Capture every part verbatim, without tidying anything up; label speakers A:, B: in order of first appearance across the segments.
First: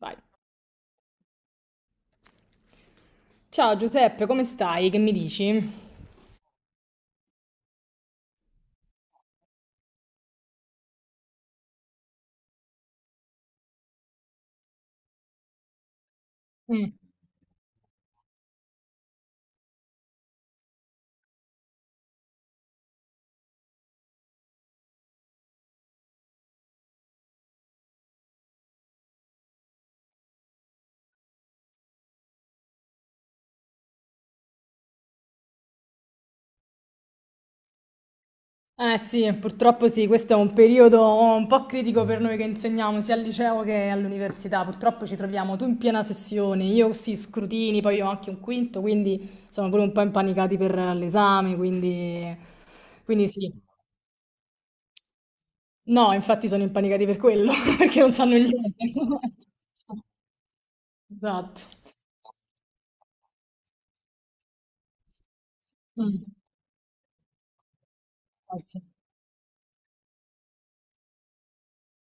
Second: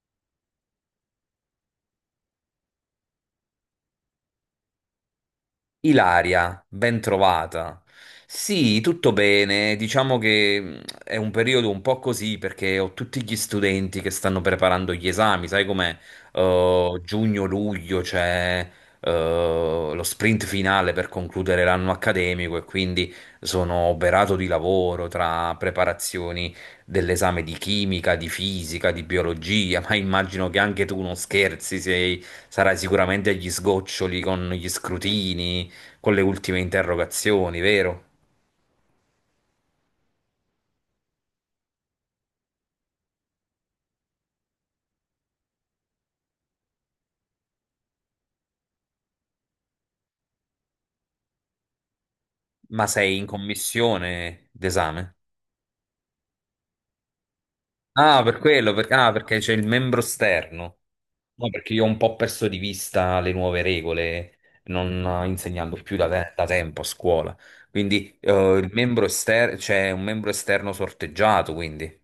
A: Vai. Ciao Giuseppe, come stai? Che mi dici?
B: Ilaria, ben trovata. Sì, tutto bene. Diciamo che mh, è un periodo un po' così perché ho tutti gli studenti che stanno preparando gli esami, sai com'è?
A: Mm.
B: Eh, giugno-luglio c'è eh, lo sprint finale per concludere l'anno accademico e quindi sono oberato di lavoro tra preparazioni dell'esame di chimica, di fisica, di biologia, ma immagino che anche tu non scherzi, sei, sarai sicuramente agli sgoccioli con gli scrutini, con le ultime interrogazioni, vero?
A: Eh sì, purtroppo sì, questo è un periodo un po' critico per noi che insegniamo sia al liceo che all'università. Purtroppo ci troviamo tu in piena sessione, io sì, scrutini, poi ho anche un quinto, quindi sono pure un po' impanicati per l'esame, quindi...
B: Ma sei in
A: quindi sì.
B: commissione d'esame?
A: No, infatti sono impanicati per quello, perché non
B: Ah,
A: sanno
B: per quello, per-
A: niente.
B: ah, perché c'è il membro esterno. No,
A: Esatto.
B: perché io ho un po' perso di vista le nuove regole, non eh, insegnando più da,
A: Mm.
B: te- da tempo a scuola. Quindi eh,
A: Eh
B: il
A: sì.
B: membro esterno, c'è un membro esterno sorteggiato, quindi.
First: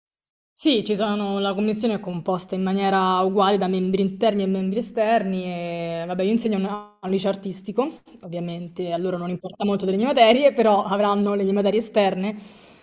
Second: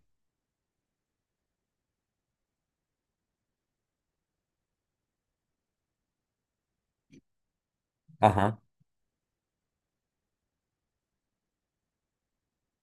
A: Sì, ci sono, la commissione è composta in maniera uguale da membri interni e membri esterni e vabbè, io insegno a un a un liceo artistico,
B: Ah ah.
A: ovviamente a loro non importa molto delle mie materie, però avranno le mie materie esterne,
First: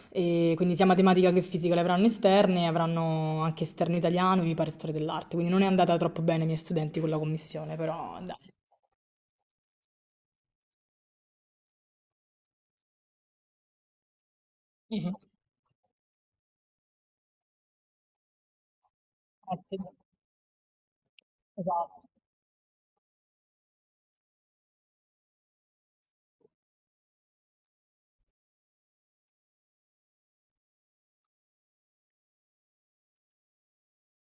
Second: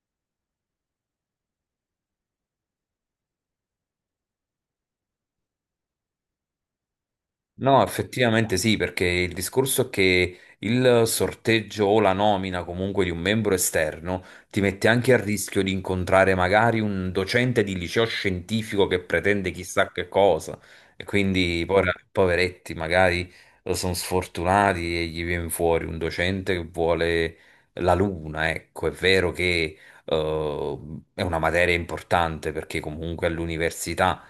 A: e quindi sia matematica che fisica le avranno esterne, avranno anche esterno italiano e mi pare storia dell'arte, quindi non è andata troppo bene ai miei studenti con la commissione,
B: No,
A: però dai.
B: effettivamente sì, perché il discorso è che il sorteggio o la nomina comunque di un membro esterno ti mette anche
A: Mhm.
B: a rischio di incontrare magari un docente di liceo scientifico che pretende
A: Eh sì,
B: chissà che cosa, e quindi poi,
A: esatto,
B: poveretti, magari sono sfortunati e gli viene fuori un docente che vuole la luna, ecco, è vero che eh, è una materia importante perché comunque all'università,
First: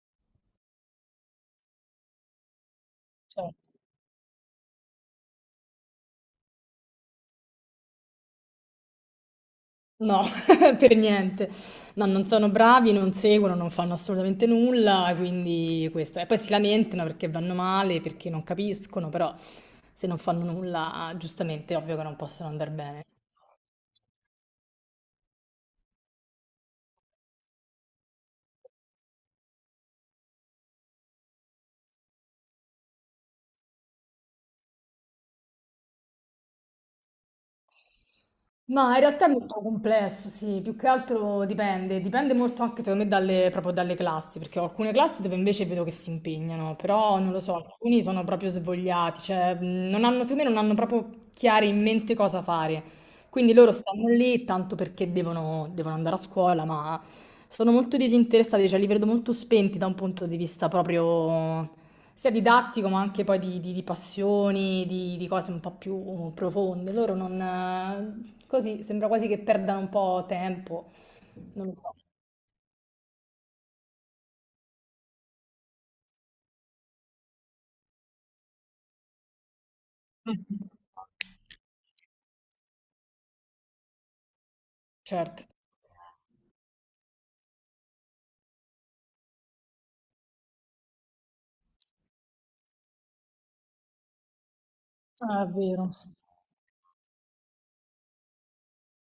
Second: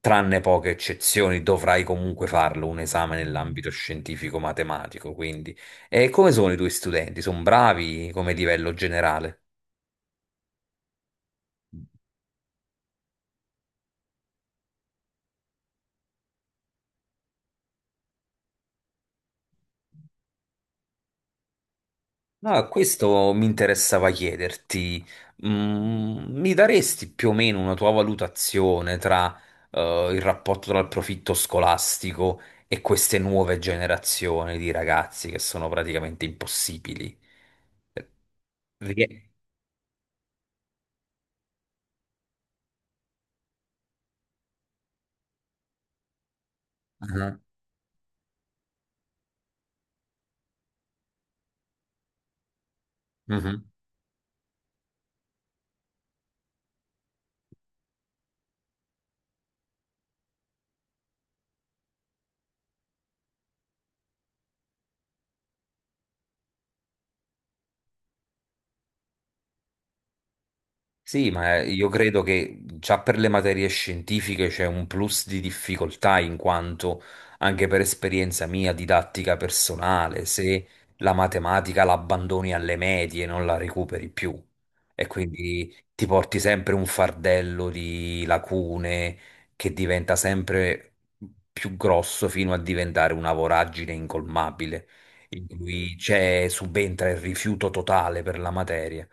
B: tranne poche eccezioni, dovrai comunque farlo un esame nell'ambito
A: certo.
B: scientifico-matematico. Quindi, e come sono i tuoi studenti? Sono bravi come livello generale?
A: No, per niente. No, non sono bravi, non seguono, non fanno assolutamente nulla, quindi questo. E poi si lamentano perché vanno male, perché non capiscono, però se non fanno nulla, giustamente è ovvio che non possono
B: No,
A: andare bene.
B: questo mi interessava chiederti, mm, mi daresti più o meno una tua valutazione tra, eh, il rapporto tra il profitto scolastico e queste nuove generazioni di ragazzi che sono praticamente impossibili?
A: Ma in realtà è
B: Perché...
A: molto complesso, sì, più che altro dipende, dipende molto anche secondo me dalle, proprio dalle classi, perché ho alcune classi dove invece vedo che si impegnano, però non
B: Ah,
A: lo so, alcuni sono proprio svogliati, cioè mh, non hanno, secondo me non hanno proprio chiari in mente cosa fare, quindi
B: mhm.
A: loro stanno lì tanto perché devono, devono andare a scuola, ma sono molto disinteressati, cioè li vedo molto spenti da un punto di vista proprio sia didattico ma anche poi di, di- di passioni, di, di cose un po' più profonde. Loro non... eh, così sembra quasi che perdano un po' tempo,
B: Sì, ma
A: non
B: eh,
A: lo
B: io
A: so.
B: credo che già per le materie scientifiche c'è un plus di difficoltà in quanto anche per esperienza mia didattica personale, se
A: Mhm.
B: la matematica la abbandoni alle medie non la recuperi più e
A: Certo,
B: quindi ti porti sempre un fardello di lacune che diventa sempre più grosso fino a diventare una voragine incolmabile
A: ah,
B: in
A: è vero.
B: cui c'è subentra il rifiuto totale per la materia.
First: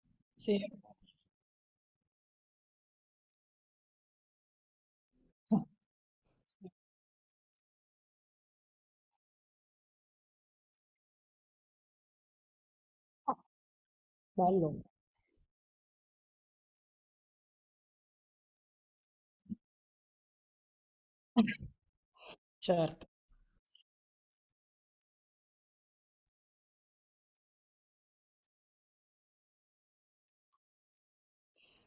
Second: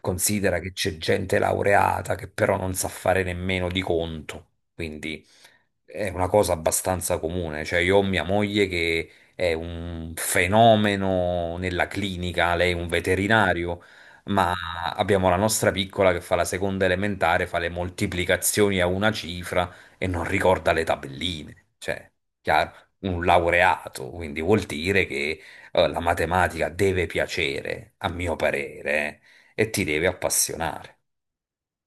B: Considera
A: Sì,
B: che c'è gente laureata che però non sa fare nemmeno di conto, quindi è una cosa
A: sì.
B: abbastanza comune, cioè io ho mia moglie che è un fenomeno nella clinica, lei è un
A: Ah,
B: veterinario, ma
A: bello.
B: abbiamo la nostra piccola che fa la seconda elementare, fa le moltiplicazioni a una cifra e non ricorda le tabelline, cioè, chiaro,
A: Certo.
B: un laureato, quindi vuol dire che eh, la matematica deve piacere, a mio parere, eh, e ti deve appassionare,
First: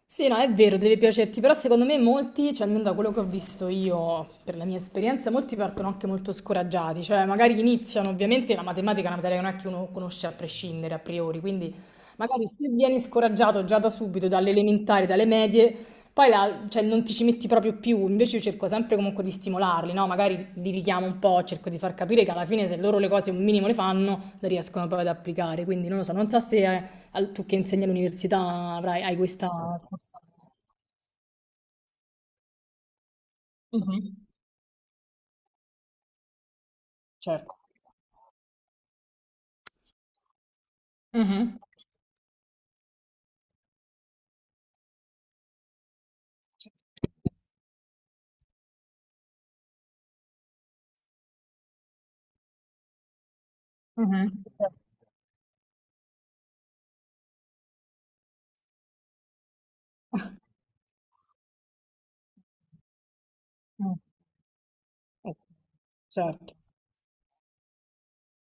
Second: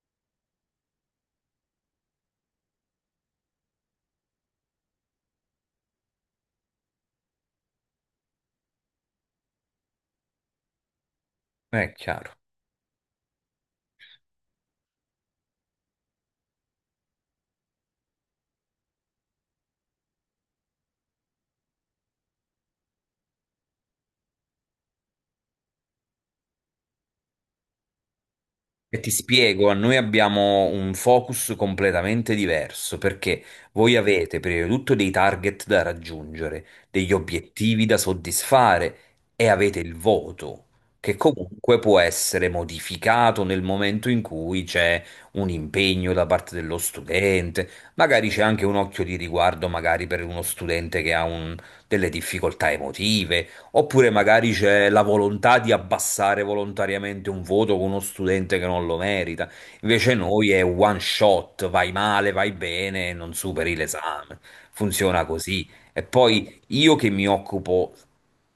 A: Sì, no, è vero, deve piacerti, però secondo me molti, cioè almeno da quello che ho visto io, per la mia esperienza, molti partono anche molto scoraggiati, cioè magari iniziano, ovviamente la matematica è una materia che non è che uno conosce a prescindere, a priori, quindi
B: è chiaro.
A: magari se vieni scoraggiato già da subito, dalle elementari, dalle medie, poi la- cioè, non ti ci metti proprio più, invece io cerco sempre comunque di stimolarli, no? Magari li richiamo un po', cerco di far capire che alla fine se loro le cose un minimo le fanno, le riescono poi ad applicare, quindi non lo so, non so se... eh, al tu che insegni all'università
B: E
A: avrai
B: ti
A: hai questa
B: spiego, noi
A: forza.
B: abbiamo un focus completamente diverso perché voi
A: Mh-mh,
B: avete prima di tutto dei target da raggiungere, degli
A: certo.
B: obiettivi da soddisfare e avete il voto, che
A: Mh-mh,
B: comunque può essere modificato nel momento in cui c'è un impegno da parte dello studente, magari c'è anche un occhio di riguardo magari per uno studente che ha un- delle difficoltà emotive. Oppure
A: mh-mh.
B: magari c'è la volontà di abbassare volontariamente un voto con uno studente che non lo merita. Invece noi è one shot, vai male, vai bene, non superi
A: Mh,
B: l'esame. Funziona
A: o
B: così. E
A: certo,
B: poi io che mi occupo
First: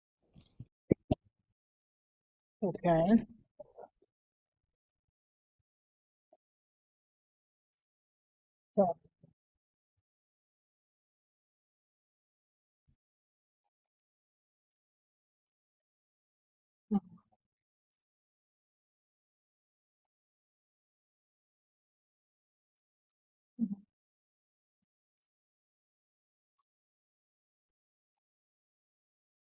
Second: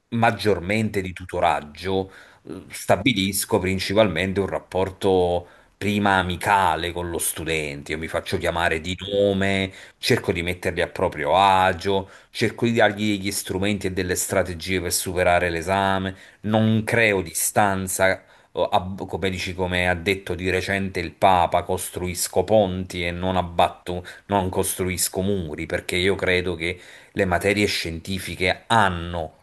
B: maggiormente di tutoraggio, eh,
A: okay,
B: stabilisco principalmente un rapporto prima amicale con lo studente. Io mi faccio chiamare di
A: certo,
B: nome, cerco di metterli a proprio agio, cerco di dargli degli strumenti e delle strategie per superare l'esame, non
A: mh,
B: creo distanza, o ab- come dici, come ha detto di recente il Papa, costruisco ponti e non abbatto, non costruisco muri, perché io credo che le materie scientifiche hanno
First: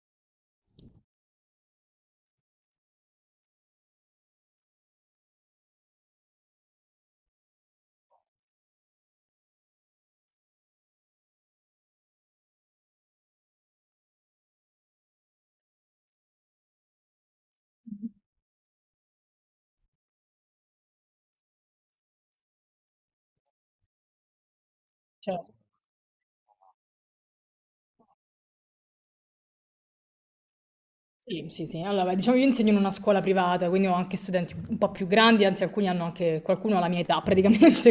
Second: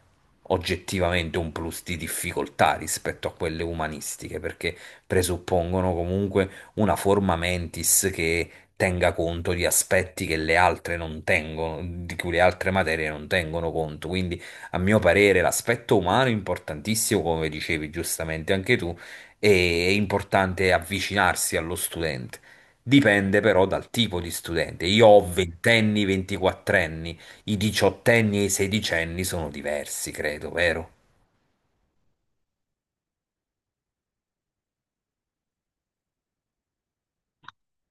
B: oggettivamente un plus di difficoltà rispetto a quelle umanistiche, perché presuppongono comunque una forma mentis che tenga conto di aspetti che le altre non tengono, di cui le altre materie non tengono conto. Quindi, a mio parere, l'aspetto umano è importantissimo, come dicevi giustamente anche tu, e è importante avvicinarsi allo studente. Dipende però dal tipo di studente. Io ho
A: certo.
B: ventenni, ventiquattrenni, i diciottenni e i sedicenni sono diversi, credo, vero?
A: Sì, sì, sì. Allora, beh, diciamo io insegno in una scuola privata, quindi ho anche studenti un po' più grandi, anzi alcuni hanno anche qualcuno ha la mia età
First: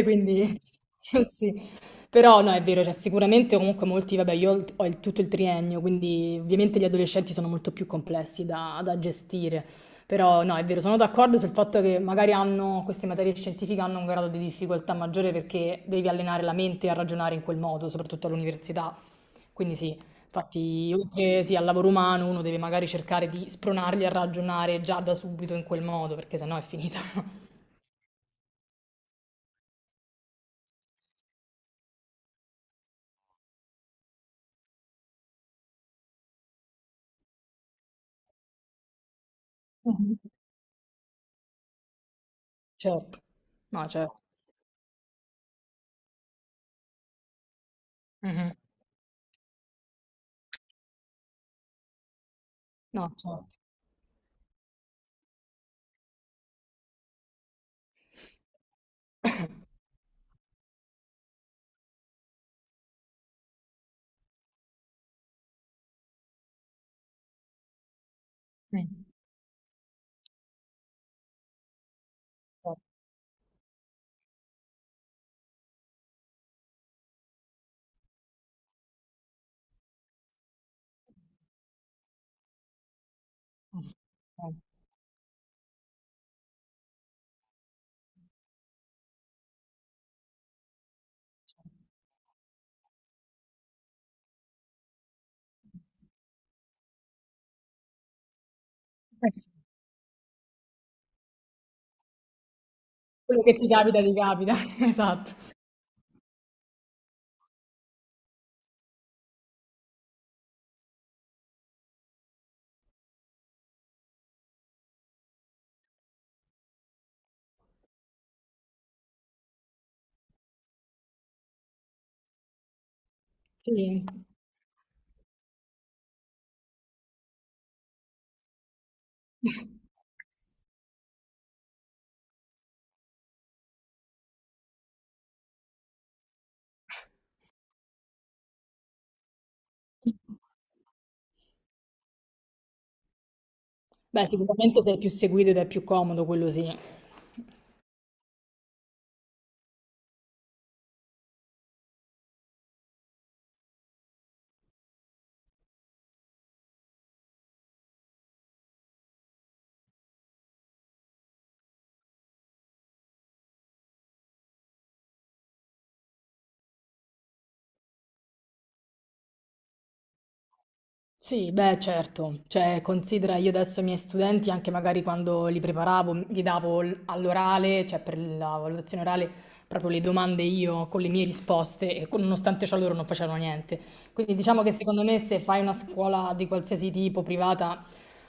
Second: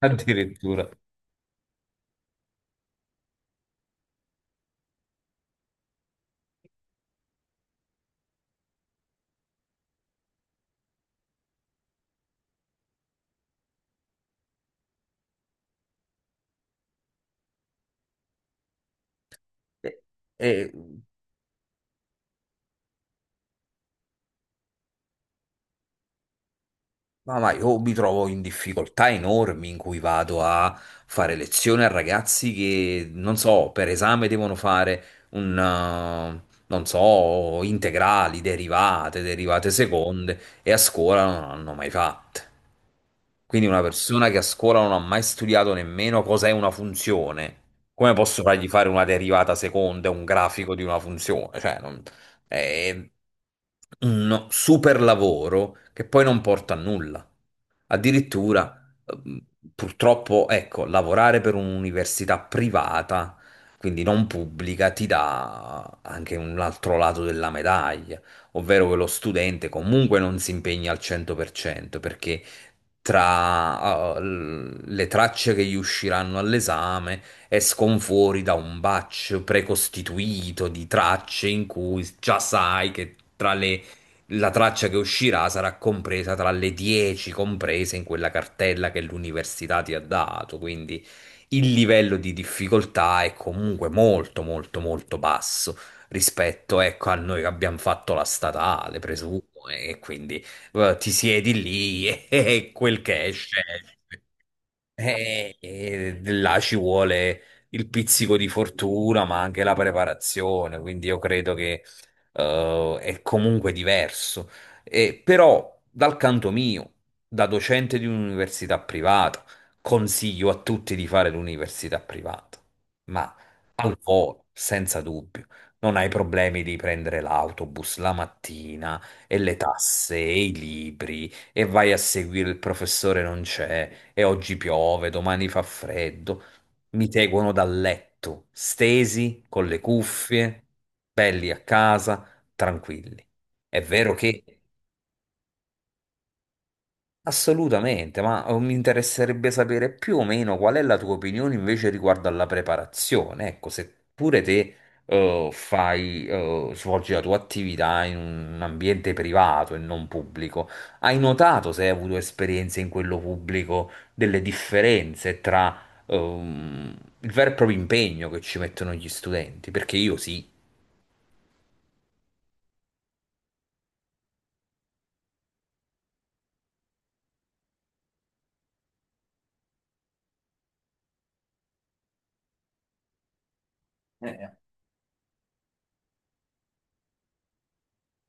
A: quindi
B: Addirittura.
A: sì. Però no, è vero, cioè sicuramente comunque molti, vabbè, io ho il- ho il- tutto il triennio, quindi ovviamente gli adolescenti sono molto più complessi da, da gestire. Però no, è vero, sono d'accordo sul fatto che magari hanno, queste materie scientifiche hanno un grado di difficoltà maggiore perché devi allenare la mente a ragionare in quel modo, soprattutto all'università. Quindi sì,
B: Eh, E
A: infatti, oltre sì, al lavoro umano, uno deve magari cercare di spronarli a ragionare già da subito in quel modo, perché sennò è finita.
B: Ma, ma io mi trovo in difficoltà enormi in cui vado a fare lezioni a ragazzi che, non so, per esame devono fare un, eh, non so, integrali, derivate, derivate
A: Mhm.
B: seconde e a scuola non hanno mai fatte.
A: Certo,
B: Quindi una
A: no, certo.
B: persona che a scuola non ha mai studiato nemmeno cos'è una funzione, come posso
A: Mhm.
B: fargli fare una derivata seconda, un grafico di una funzione? Cioè, non- è
A: No, certo.
B: un super lavoro che poi non porta a nulla. Addirittura, ehm, purtroppo, ecco, lavorare per un'università privata, quindi non pubblica, ti dà anche un altro lato della medaglia, ovvero che
A: Mm.
B: lo studente comunque non si impegna al cento per cento, perché
A: Mh,
B: tra eh, l- le tracce che gli usciranno all'esame escono fuori da un batch precostituito di tracce in cui già sai che tra le la
A: eh,
B: traccia che uscirà sarà compresa tra le dieci comprese in quella cartella che l'università ti ha dato, quindi il livello di difficoltà è comunque molto molto molto basso rispetto, ecco, a noi che abbiamo fatto la statale,
A: eh
B: presumo,
A: sì,
B: e quindi eh, ti siedi lì e, quel che
A: quello che
B: esce,
A: ti
B: esce.
A: capita, ti capita, esatto.
B: E, e là ci vuole il pizzico di fortuna, ma anche la preparazione, quindi io credo che eh, è comunque diverso. E, però, dal canto mio, da docente di un'università privata, consiglio a tutti di fare l'università privata, ma al
A: Sì.
B: volo, senza dubbio. Non hai problemi di prendere l'autobus la mattina e le tasse e i libri e vai a seguire il professore non c'è, e oggi piove, domani fa freddo. Mi seguono dal letto, stesi, con le cuffie, belli a casa, tranquilli. È vero
A: Beh,
B: che
A: sicuramente sei più seguito ed è più comodo, quello sì.
B: assolutamente, ma eh, mi interesserebbe sapere più o meno qual è la tua opinione invece riguardo alla preparazione. Ecco, se pure te eh, fai, eh, svolgi la tua attività in un ambiente privato e non pubblico, hai notato se hai avuto esperienze in quello pubblico delle differenze tra ehm, il vero e proprio impegno che ci mettono gli studenti? Perché io sì.
A: Sì, beh, certo. Cioè, considera io adesso i miei studenti, anche magari quando li preparavo, gli davo l- all'orale, cioè per la valutazione orale, proprio le domande io con le mie risposte e con- nonostante ciò loro non facevano niente. Quindi
B: Eh,
A: diciamo che secondo me se fai una scuola di qualsiasi tipo privata,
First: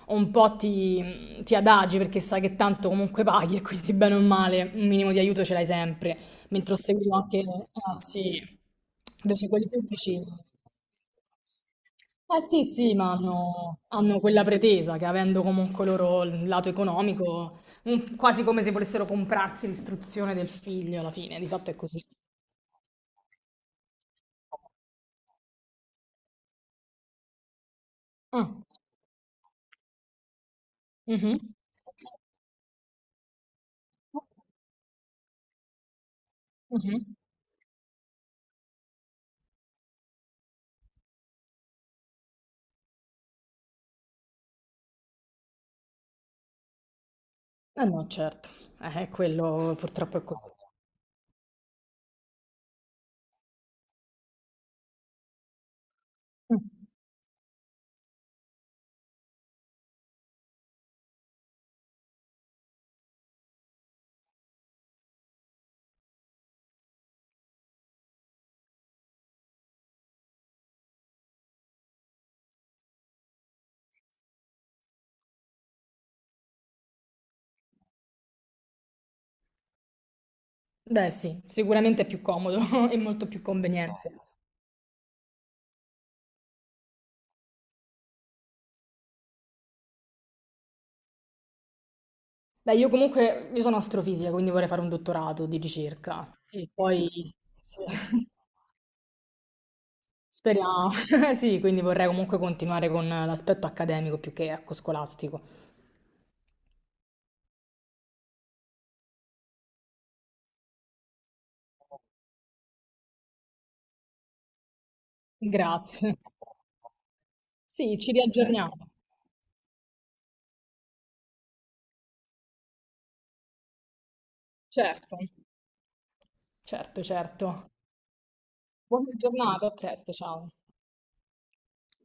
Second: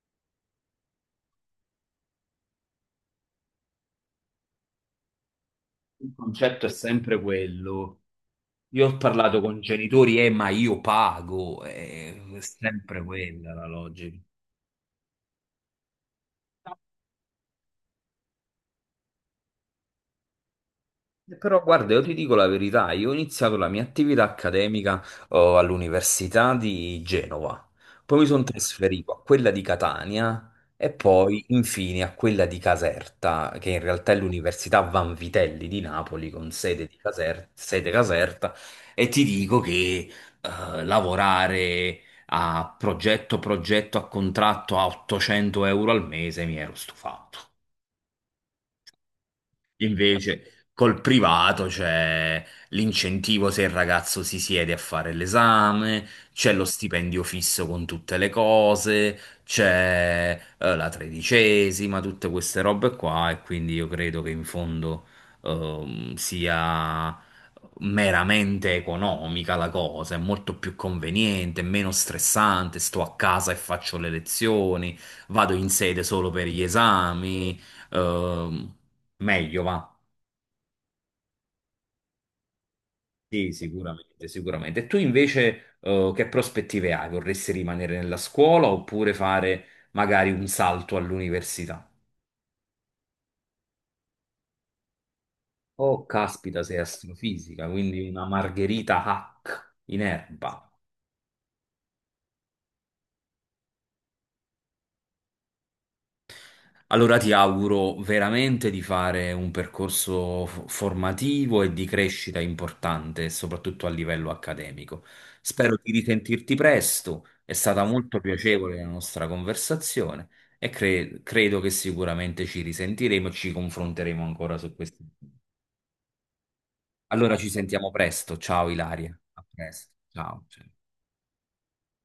A: un po' ti, ti adagi perché sai che tanto comunque paghi e quindi bene o male un minimo di aiuto ce l'hai
B: il
A: sempre.
B: concetto è
A: Mentre ho seguito
B: sempre
A: anche ah
B: quello.
A: sì,
B: Io ho parlato
A: invece
B: con
A: quelli
B: genitori,
A: pubblici.
B: eh, ma io pago, eh, è
A: Eh sì, sì,
B: sempre
A: ma
B: quella la
A: hanno,
B: logica.
A: hanno quella pretesa che avendo comunque loro il lato economico, un- quasi come se volessero comprarsi l'istruzione del figlio alla fine, di
B: Però
A: fatto è
B: guarda, io
A: così.
B: ti dico la verità, io ho iniziato la mia attività accademica oh, all'Università di Genova, poi mi sono
A: Ah,
B: trasferito a quella di Catania e
A: mhm,
B: poi infine a quella di Caserta, che in realtà è l'Università Vanvitelli di Napoli con sede, di
A: mhm.
B: Caser- sede Caserta, e ti dico che eh, lavorare a progetto, progetto a contratto a ottocento euro al mese mi ero stufato.
A: Eh no, certo, eh, quello purtroppo è così.
B: Invece col privato c'è l'incentivo se il ragazzo si siede a fare l'esame, c'è lo
A: Mm.
B: stipendio fisso con tutte le cose, c'è eh, la tredicesima, tutte queste robe qua e quindi io credo che in fondo ehm, sia meramente economica la cosa, è molto più conveniente, è meno stressante, sto a casa e faccio le lezioni, vado in sede solo per gli esami. Ehm, Meglio va.
A: Beh sì, sicuramente è più comodo e molto più
B: Sì,
A: conveniente.
B: sicuramente, sicuramente. E tu invece, eh, che prospettive hai? Vorresti rimanere nella scuola oppure fare magari un salto all'università?
A: Beh, io comunque io sono astrofisica, quindi vorrei fare un dottorato di
B: Oh,
A: ricerca.
B: caspita,
A: E
B: sei
A: poi
B: astrofisica,
A: sì,
B: quindi una Margherita Hack in erba.
A: speriamo. Sì, quindi vorrei comunque continuare con l'aspetto accademico più che ecco, scolastico.
B: Allora ti auguro veramente di fare un percorso f- formativo e di crescita importante, soprattutto a livello accademico. Spero di
A: Grazie.
B: risentirti presto, è stata
A: Sì, ci
B: molto piacevole la
A: riaggiorniamo.
B: nostra conversazione e cre- credo che sicuramente ci risentiremo e ci confronteremo ancora su questi.
A: Certo, certo,
B: Allora ci
A: certo.
B: sentiamo presto, ciao
A: Buona
B: Ilaria, a
A: giornata, a
B: presto,
A: presto,
B: ciao.
A: ciao.
B: Ciao.